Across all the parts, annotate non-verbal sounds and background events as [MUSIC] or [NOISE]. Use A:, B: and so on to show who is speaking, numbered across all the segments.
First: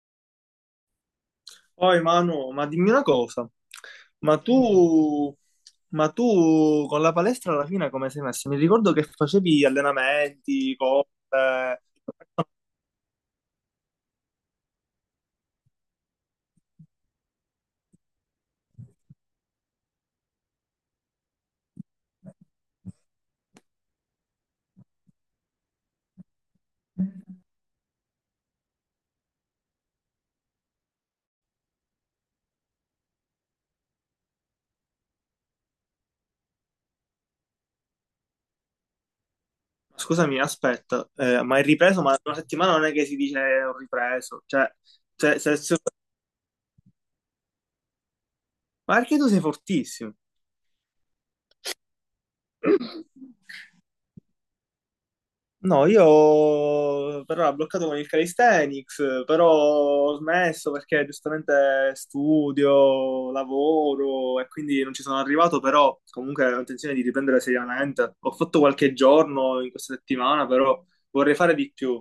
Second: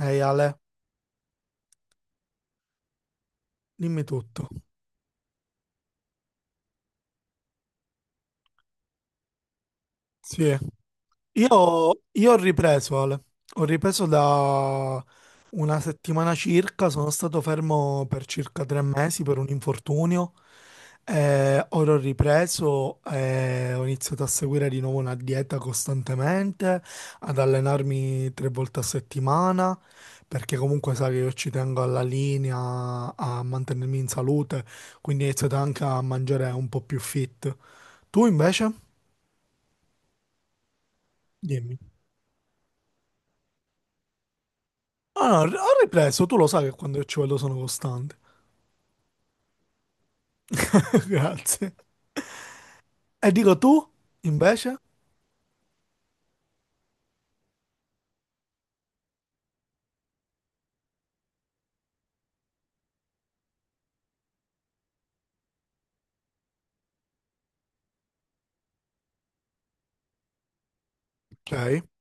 A: Ehi Ale,
B: Poi Manu, ma dimmi una cosa,
A: dimmi
B: ma
A: tutto.
B: tu, ma tu con la palestra alla fine come sei messo? Mi ricordo che facevi
A: Sì.
B: allenamenti, cose.
A: Io ho ripreso, Ale. Ho ripreso da una settimana circa, sono stato fermo per circa 3 mesi per un infortunio. Ora ho ripreso, ho iniziato a seguire di nuovo una dieta costantemente, ad allenarmi 3 volte a settimana, perché comunque sai che io ci tengo alla linea, a mantenermi in salute, quindi ho iniziato anche a mangiare un po' più fit. Tu invece?
B: Scusami, aspetta, ma hai
A: Dimmi.
B: ripreso? Ma una settimana non è che si dice ho ripreso, cioè,
A: Ah, no, ho ripreso, tu lo sai che quando io ci vado sono costante.
B: ma perché tu sei fortissimo?
A: [LAUGHS] Grazie. E dico tu, invece?
B: No, io però l'ho bloccato con il calisthenics, però ho smesso perché giustamente studio, lavoro e quindi non ci sono arrivato, però comunque ho intenzione di riprendere seriamente. Ho fatto qualche giorno in questa settimana, però vorrei
A: Ok,
B: fare di più.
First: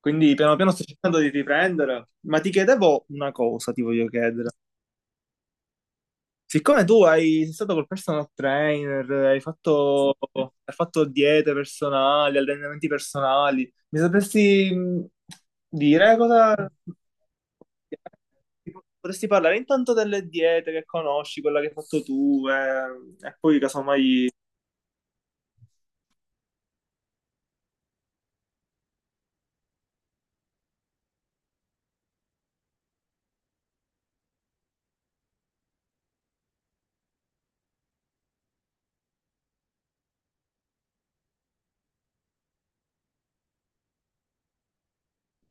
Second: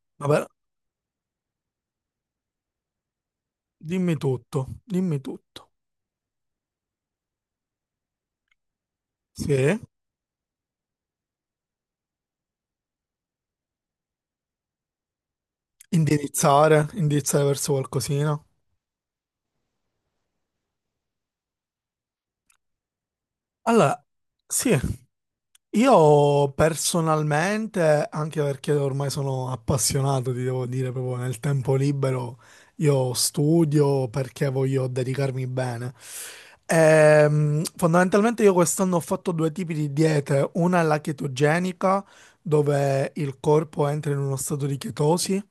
B: Quindi
A: vabbè,
B: piano piano sto cercando di riprendere, ma ti chiedevo una cosa, ti voglio
A: dimmi
B: chiedere.
A: tutto, dimmi tutto.
B: Siccome tu hai, sei stato col personal trainer, hai, sì,
A: Sì,
B: fatto, hai fatto diete personali, allenamenti personali, mi sapresti dire cosa
A: indirizzare verso qualcosina.
B: potresti parlare intanto delle diete che conosci, quella che hai fatto tu, e poi
A: Allora,
B: casomai.
A: sì, io personalmente, anche perché ormai sono appassionato, ti devo dire, proprio nel tempo libero, io studio perché voglio dedicarmi bene. Fondamentalmente io quest'anno ho fatto due tipi di diete, una è la chetogenica, dove il corpo entra in uno stato di chetosi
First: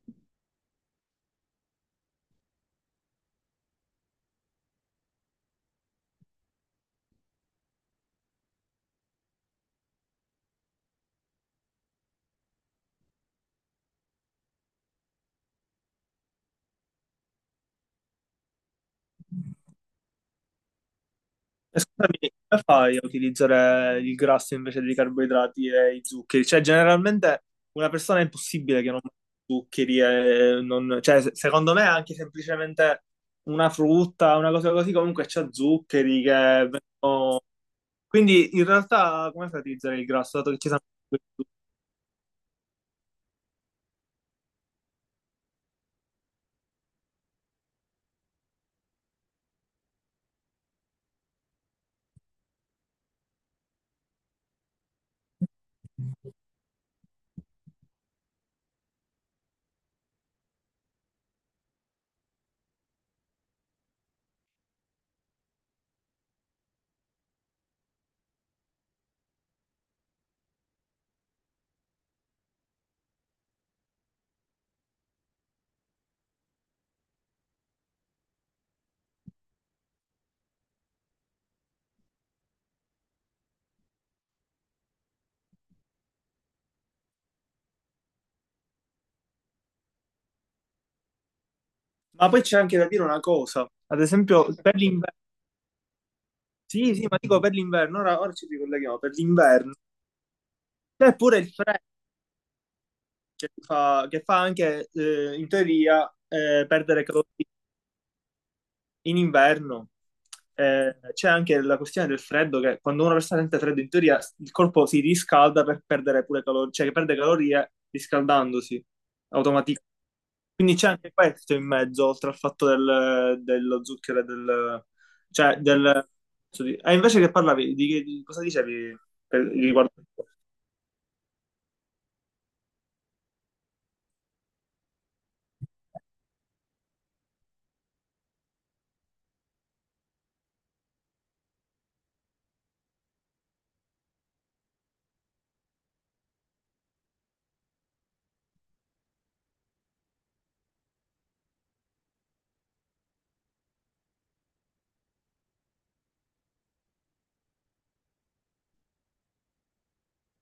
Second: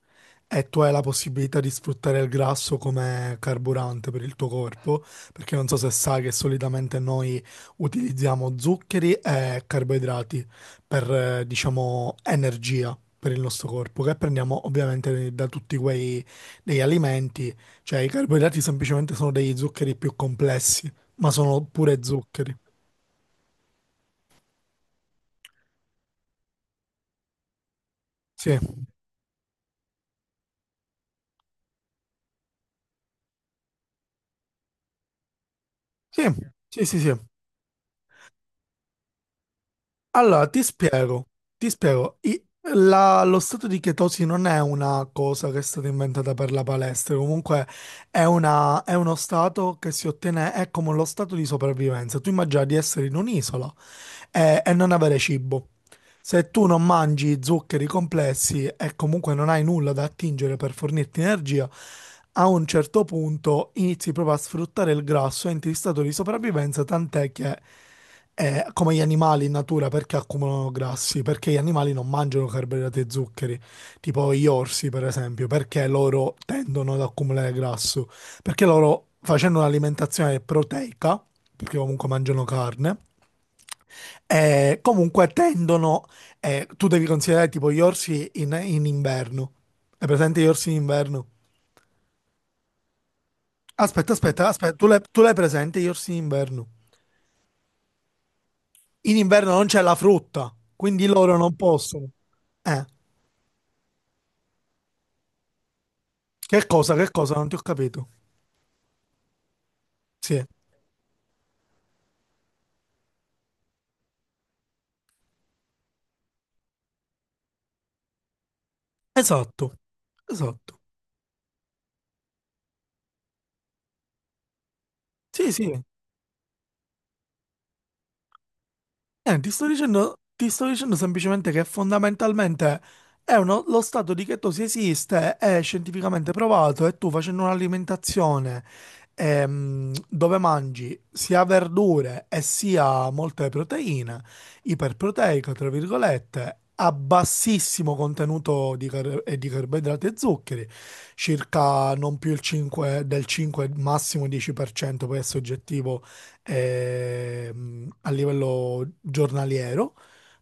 A: e tu hai la possibilità di sfruttare il grasso come carburante per il tuo corpo, perché non so se sai che solitamente noi utilizziamo zuccheri e carboidrati per, diciamo, energia per il nostro corpo, che prendiamo ovviamente da tutti quei degli alimenti, cioè i carboidrati semplicemente sono degli zuccheri più complessi, ma sono
B: E
A: pure
B: scusami,
A: zuccheri.
B: come fai a utilizzare il grasso invece dei carboidrati e i zuccheri? Cioè, generalmente una persona è
A: Sì,
B: impossibile che non mangi zuccheri e non. Cioè, secondo me anche semplicemente una frutta, una cosa così, comunque c'ha zuccheri
A: sì,
B: che
A: sì, sì, sì.
B: vengono. Quindi in realtà come fai a utilizzare il grasso,
A: Allora,
B: dato che
A: ti
B: ci sono
A: spiego,
B: questi zuccheri?
A: ti spiego. Lo stato di chetosi non è una cosa che è stata inventata per la palestra, comunque è uno stato che si ottiene, è come lo stato di sopravvivenza. Tu immagini di essere in un'isola, è non avere cibo. Se tu non mangi zuccheri complessi e comunque non hai nulla da attingere per fornirti energia, a un certo punto inizi proprio a sfruttare il grasso, e entri in stato di sopravvivenza, tant'è che è come gli animali in natura perché accumulano grassi, perché gli animali non mangiano carboidrati e zuccheri, tipo gli orsi per esempio, perché loro tendono ad accumulare grasso, perché loro facendo un'alimentazione proteica, perché comunque mangiano carne, comunque tendono, tu devi considerare tipo gli orsi in inverno. Hai presente gli orsi in inverno?
B: Ma poi c'è anche da dire una cosa, ad
A: Aspetta, aspetta,
B: esempio per
A: aspetta, tu l'hai
B: l'inverno.
A: tu l'hai presente gli orsi in inverno?
B: Sì, sì, ma dico per l'inverno, ora ci ricolleghiamo, per
A: In inverno non
B: l'inverno.
A: c'è la frutta, quindi
B: C'è
A: loro
B: pure il
A: non
B: freddo,
A: possono. Eh,
B: che fa anche, in teoria,
A: che cosa,
B: perdere
A: che cosa,
B: calorie
A: non ti ho capito.
B: in inverno.
A: Sì,
B: C'è anche la questione del freddo, che quando una persona sente freddo, in teoria il corpo si riscalda per perdere pure calorie, cioè che perde calorie riscaldandosi
A: esatto,
B: automaticamente. Quindi
A: esatto.
B: c'è anche questo in mezzo, oltre al fatto del, dello zucchero e del,
A: Sì,
B: cioè
A: sì.
B: del. Ah, invece che parlavi, di cosa dicevi
A: Ti sto
B: riguardo?
A: dicendo, ti sto dicendo semplicemente che fondamentalmente lo stato di chetosi esiste, è scientificamente provato e tu facendo un'alimentazione dove mangi sia verdure e sia molte proteine, iperproteica, tra virgolette, a bassissimo contenuto di, e di carboidrati e zuccheri, circa non più il 5, del 5, massimo 10%, poi è soggettivo a livello giornaliero,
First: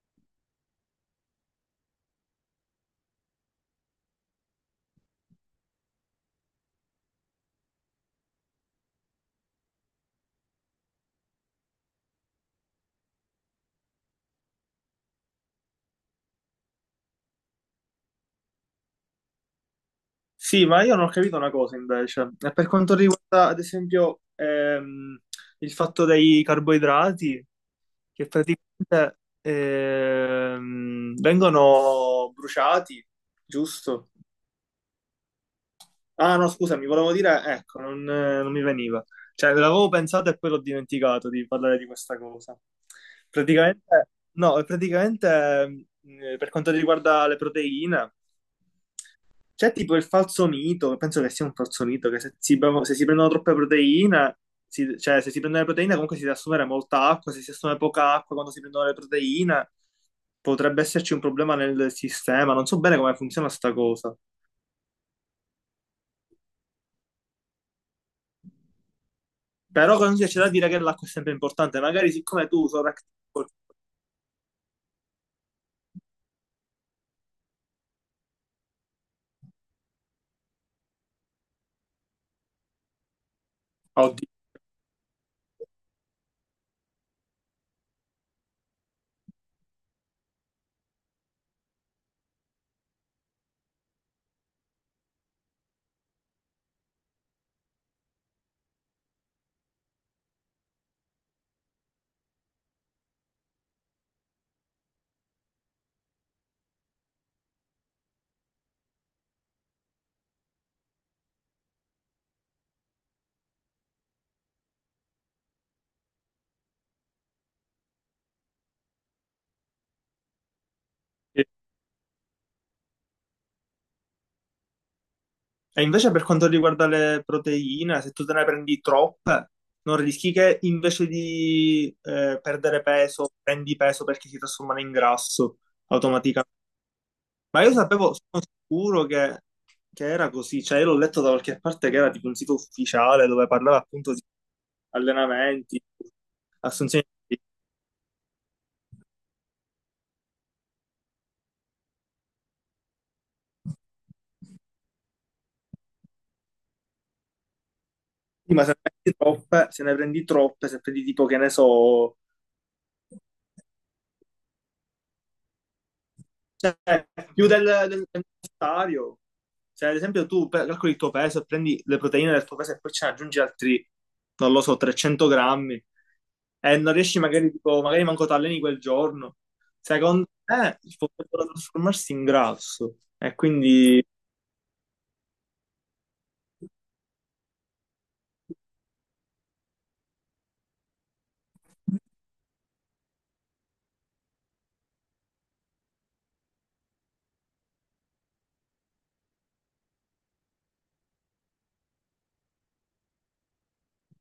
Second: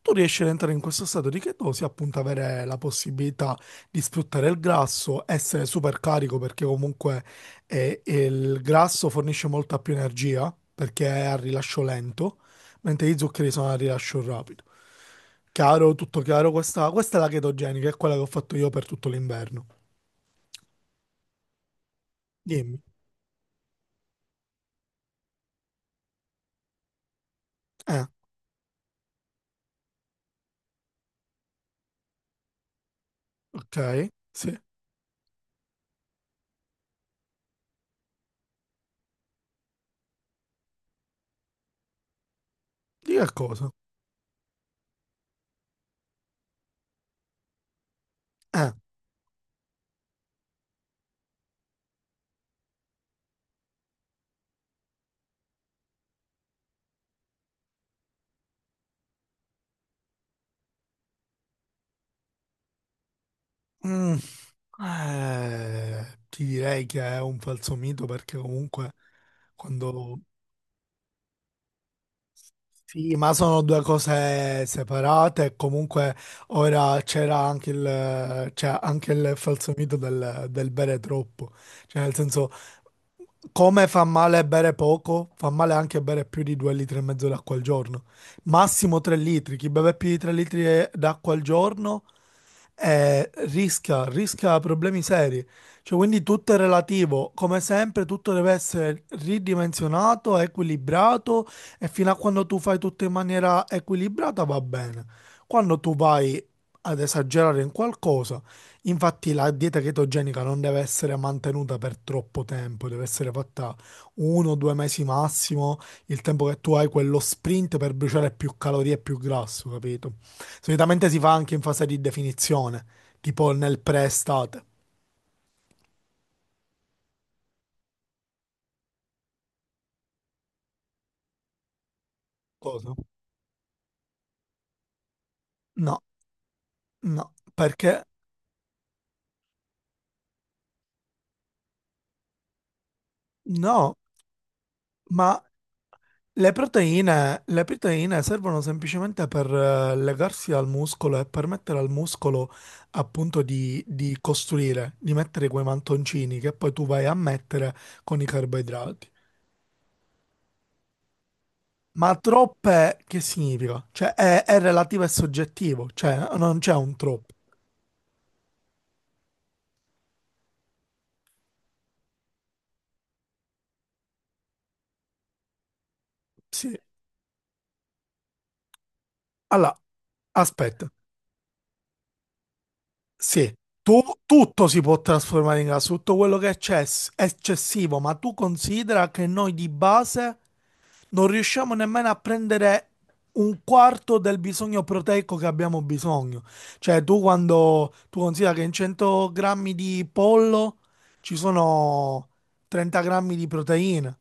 A: tu riesci ad entrare in questo stato di chetosi, appunto avere la possibilità di sfruttare il grasso, essere super carico perché comunque il grasso fornisce molta più energia perché è a rilascio lento, mentre gli zuccheri sono a rilascio rapido. Chiaro, tutto chiaro, questa è la chetogenica, è quella che ho fatto io per tutto l'inverno.
B: Sì, ma io non ho capito una cosa invece. E per
A: Dimmi.
B: quanto riguarda, ad esempio, il fatto dei carboidrati,
A: Eh,
B: che praticamente vengono bruciati,
A: ok,
B: giusto?
A: sì.
B: Ah, no, scusami, volevo dire, ecco, non, non mi veniva. Cioè, l'avevo pensato e poi l'ho dimenticato di parlare di questa cosa.
A: Di che cosa?
B: Praticamente, no, praticamente, per quanto riguarda le proteine.
A: Eh.
B: C'è tipo il falso mito, penso che sia un falso mito, che se si prendono troppe proteine, cioè se si prendono le proteine comunque si deve assumere molta acqua, se si assume poca acqua quando si prendono le proteine potrebbe esserci un problema nel sistema, non so bene come funziona sta
A: Mm.
B: cosa.
A: Ti direi che è un falso mito perché comunque
B: Però
A: quando.
B: comunque c'è da dire che l'acqua è sempre importante, magari siccome tu
A: Sì, ma
B: sovraccalcoli.
A: sono due cose separate e comunque ora c'era anche c'è anche il falso mito del bere troppo. Cioè, nel senso, come fa
B: Oddio.
A: male bere poco, fa male anche bere più di 2 litri e mezzo d'acqua al giorno. Massimo 3 litri. Chi beve più di 3 litri d'acqua al giorno rischia problemi seri. Cioè, quindi tutto è relativo, come sempre tutto deve essere ridimensionato, equilibrato e fino a quando tu fai tutto in maniera equilibrata va bene. Quando tu vai ad esagerare in qualcosa, infatti la dieta chetogenica non deve essere mantenuta per troppo tempo, deve essere fatta 1 o 2 mesi massimo, il tempo che tu hai quello sprint per bruciare più calorie e più grasso, capito? Solitamente si fa anche in fase di definizione, tipo nel pre-estate.
B: E invece per quanto riguarda le proteine, se tu te ne prendi troppe, non rischi che invece di perdere
A: Cosa?
B: peso, prendi peso perché si trasformano in grasso
A: No,
B: automaticamente.
A: no,
B: Ma io
A: perché
B: sapevo, sono sicuro che era così, cioè io l'ho letto da qualche parte che era tipo un sito ufficiale dove parlava
A: no,
B: appunto di
A: ma
B: allenamenti,
A: le
B: assunzioni,
A: proteine, le proteine servono semplicemente per legarsi al muscolo e permettere al muscolo appunto di costruire, di mettere quei mantoncini che poi tu vai a mettere con i
B: proteine. Ma se ne
A: carboidrati.
B: prendi troppe, se ne prendi troppe, se prendi tipo che ne
A: Ma
B: so,
A: troppe che significa? Cioè è relativo e soggettivo, cioè non c'è
B: cioè
A: un troppo.
B: più del necessario. Cioè, ad esempio, tu calcoli il tuo peso e prendi le proteine del tuo peso e poi ce ne aggiungi altri, non lo so, 300 grammi e
A: Sì.
B: non riesci magari, tipo, magari manco t'alleni quel giorno.
A: Allora,
B: Secondo me
A: aspetta,
B: potrebbero trasformarsi in grasso e
A: sì,
B: quindi
A: tutto si può trasformare in gas, tutto quello che è eccessivo, ma tu considera che noi di base non riusciamo nemmeno a prendere un quarto del bisogno proteico che abbiamo bisogno. Cioè, tu quando tu considera che in 100 grammi di pollo ci sono 30 grammi di proteine,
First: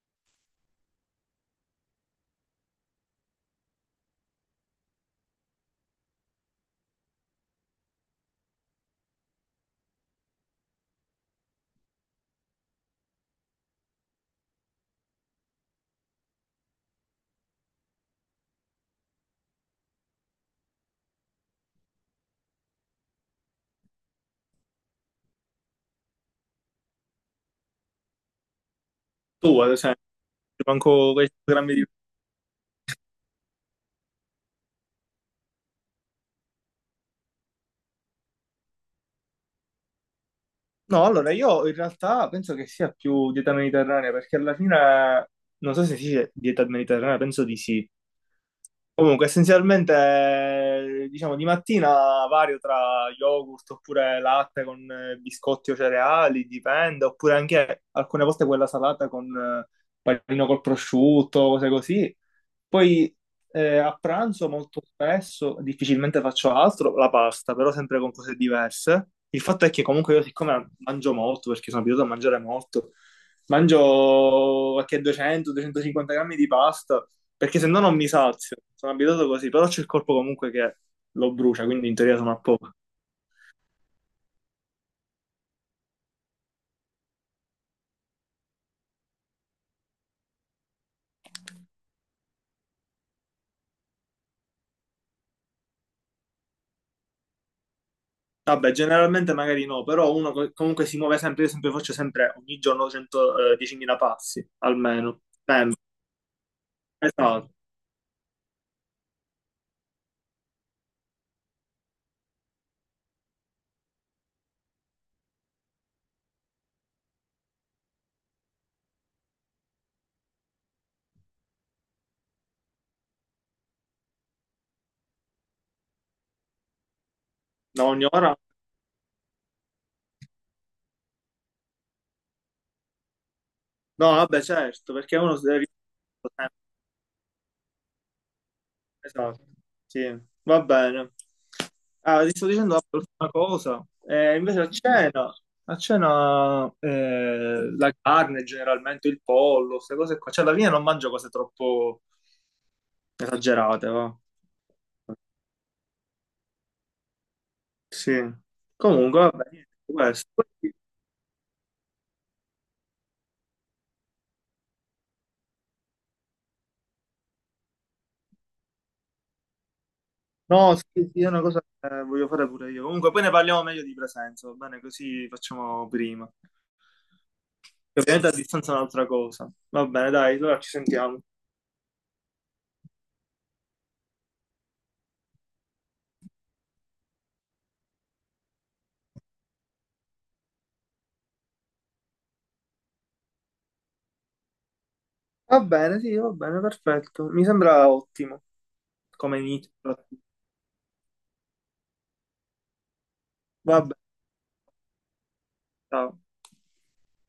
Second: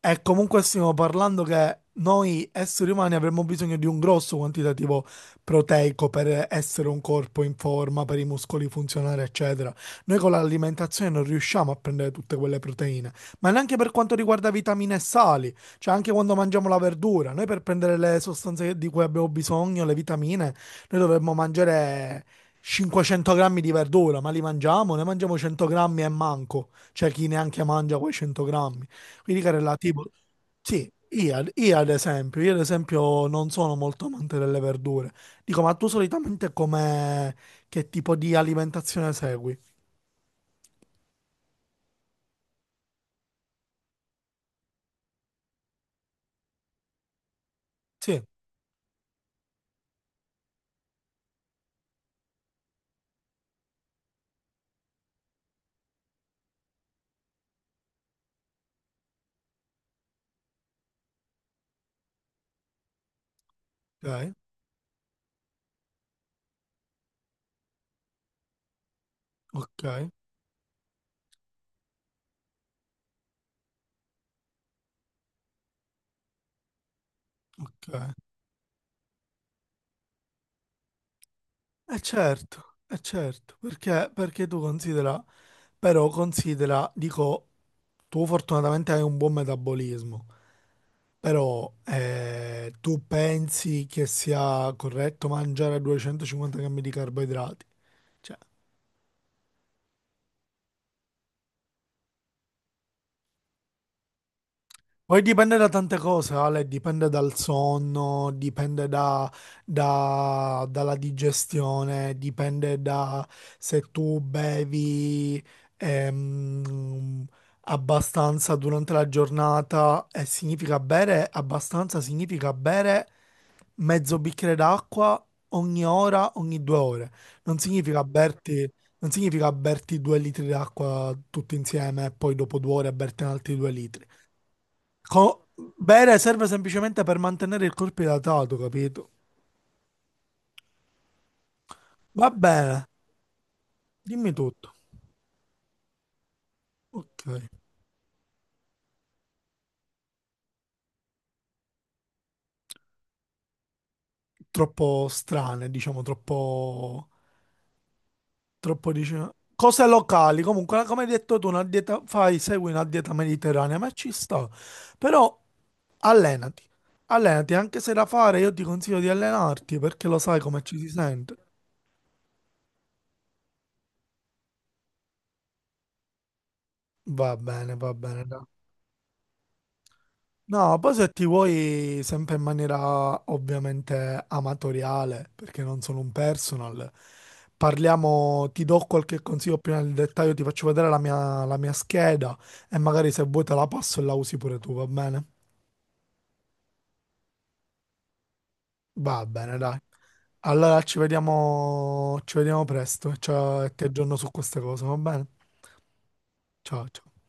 A: e comunque stiamo parlando che noi esseri umani avremmo bisogno di un grosso quantitativo proteico per essere un corpo in forma, per i muscoli funzionare, eccetera. Noi con l'alimentazione non riusciamo a prendere tutte quelle proteine, ma neanche per quanto riguarda vitamine e sali, cioè anche quando mangiamo la verdura, noi per prendere le sostanze di cui abbiamo bisogno, le vitamine, noi dovremmo mangiare 500 grammi di verdura, ma li mangiamo? Ne mangiamo 100 grammi e manco, c'è chi neanche mangia quei 100 grammi. Quindi cara,
B: tu, ad
A: la
B: esempio,
A: tipo. Sì,
B: manco quei grammi di.
A: io ad esempio non sono molto amante delle verdure. Dico, ma tu solitamente che tipo di alimentazione segui?
B: No, allora io in realtà penso che sia più dieta mediterranea perché alla fine, non so se si dice dieta mediterranea, penso di sì.
A: Sì,
B: Comunque, essenzialmente, diciamo, di mattina vario tra yogurt oppure latte con biscotti o cereali, dipende, oppure anche alcune volte quella salata con panino col prosciutto, cose così. Poi a
A: ok,
B: pranzo molto spesso, difficilmente faccio altro, la pasta, però sempre con cose diverse. Il fatto è
A: ok,
B: che comunque io siccome mangio molto, perché sono abituato a mangiare molto, mangio qualche 200-250 grammi di pasta perché se no non mi
A: ok.
B: sazio, sono abituato così, però c'è il corpo comunque che lo brucia, quindi in teoria sono a poco.
A: Certo, eh certo, perché tu considera, però considera, dico, tu fortunatamente hai un buon metabolismo, però tu pensi che sia corretto mangiare 250 grammi di carboidrati? Cioè,
B: Vabbè, generalmente magari no, però uno comunque si muove sempre, io sempre faccio sempre ogni giorno 100, 10.000 passi,
A: poi
B: almeno.
A: dipende da
B: Sempre.
A: tante cose, Ale, dipende dal
B: Esatto.
A: sonno, dipende dalla digestione, dipende da se tu bevi ehm, abbastanza durante la giornata e significa bere abbastanza, significa bere mezzo bicchiere d'acqua ogni ora, ogni 2 ore. Non
B: Da
A: significa
B: ogni ora?
A: berti, non significa berti 2 litri d'acqua tutti insieme e poi dopo 2 ore berti altri 2 litri.
B: No, vabbè, certo, perché uno si
A: Co-
B: deve.
A: Bere serve semplicemente per mantenere il corpo idratato, capito?
B: Esatto, sì, va bene. Ah,
A: Va
B: ti sto dicendo
A: bene,
B: una cosa,
A: dimmi
B: Invece a
A: tutto.
B: cena, a cena
A: Ok.
B: la carne generalmente, il pollo, queste cose qua, cioè alla fine non mangio cose troppo esagerate, va.
A: Troppo strane, diciamo,
B: Sì,
A: troppo,
B: comunque
A: diciamo.
B: vabbè, niente,
A: Cose
B: questo.
A: locali, comunque, come hai detto tu, una dieta, fai, segui una dieta mediterranea, ma ci sta. Però allenati, allenati, anche se da fare io ti consiglio di allenarti, perché lo sai come
B: No,
A: ci si
B: sì, sì, è
A: sente.
B: una cosa che voglio fare pure io. Comunque poi ne parliamo meglio di presenza, va bene? Così facciamo prima.
A: Va
B: Che
A: bene,
B: ovviamente a
A: dai.
B: distanza è un'altra cosa. Va bene, dai, allora ci
A: No, poi se
B: sentiamo.
A: ti vuoi, sempre in maniera ovviamente amatoriale, perché non sono un personal, parliamo, ti do qualche consiglio più nel dettaglio, ti faccio vedere la mia scheda e magari se vuoi te la passo e la usi pure tu, va bene?
B: Va bene, sì, va bene, perfetto. Mi sembra ottimo
A: Va
B: come
A: bene,
B: inizio.
A: dai. Allora ci vediamo presto, ciao, e
B: Va
A: ti
B: bene,
A: aggiorno su queste cose, va bene?
B: ciao.
A: Ciao, ciao.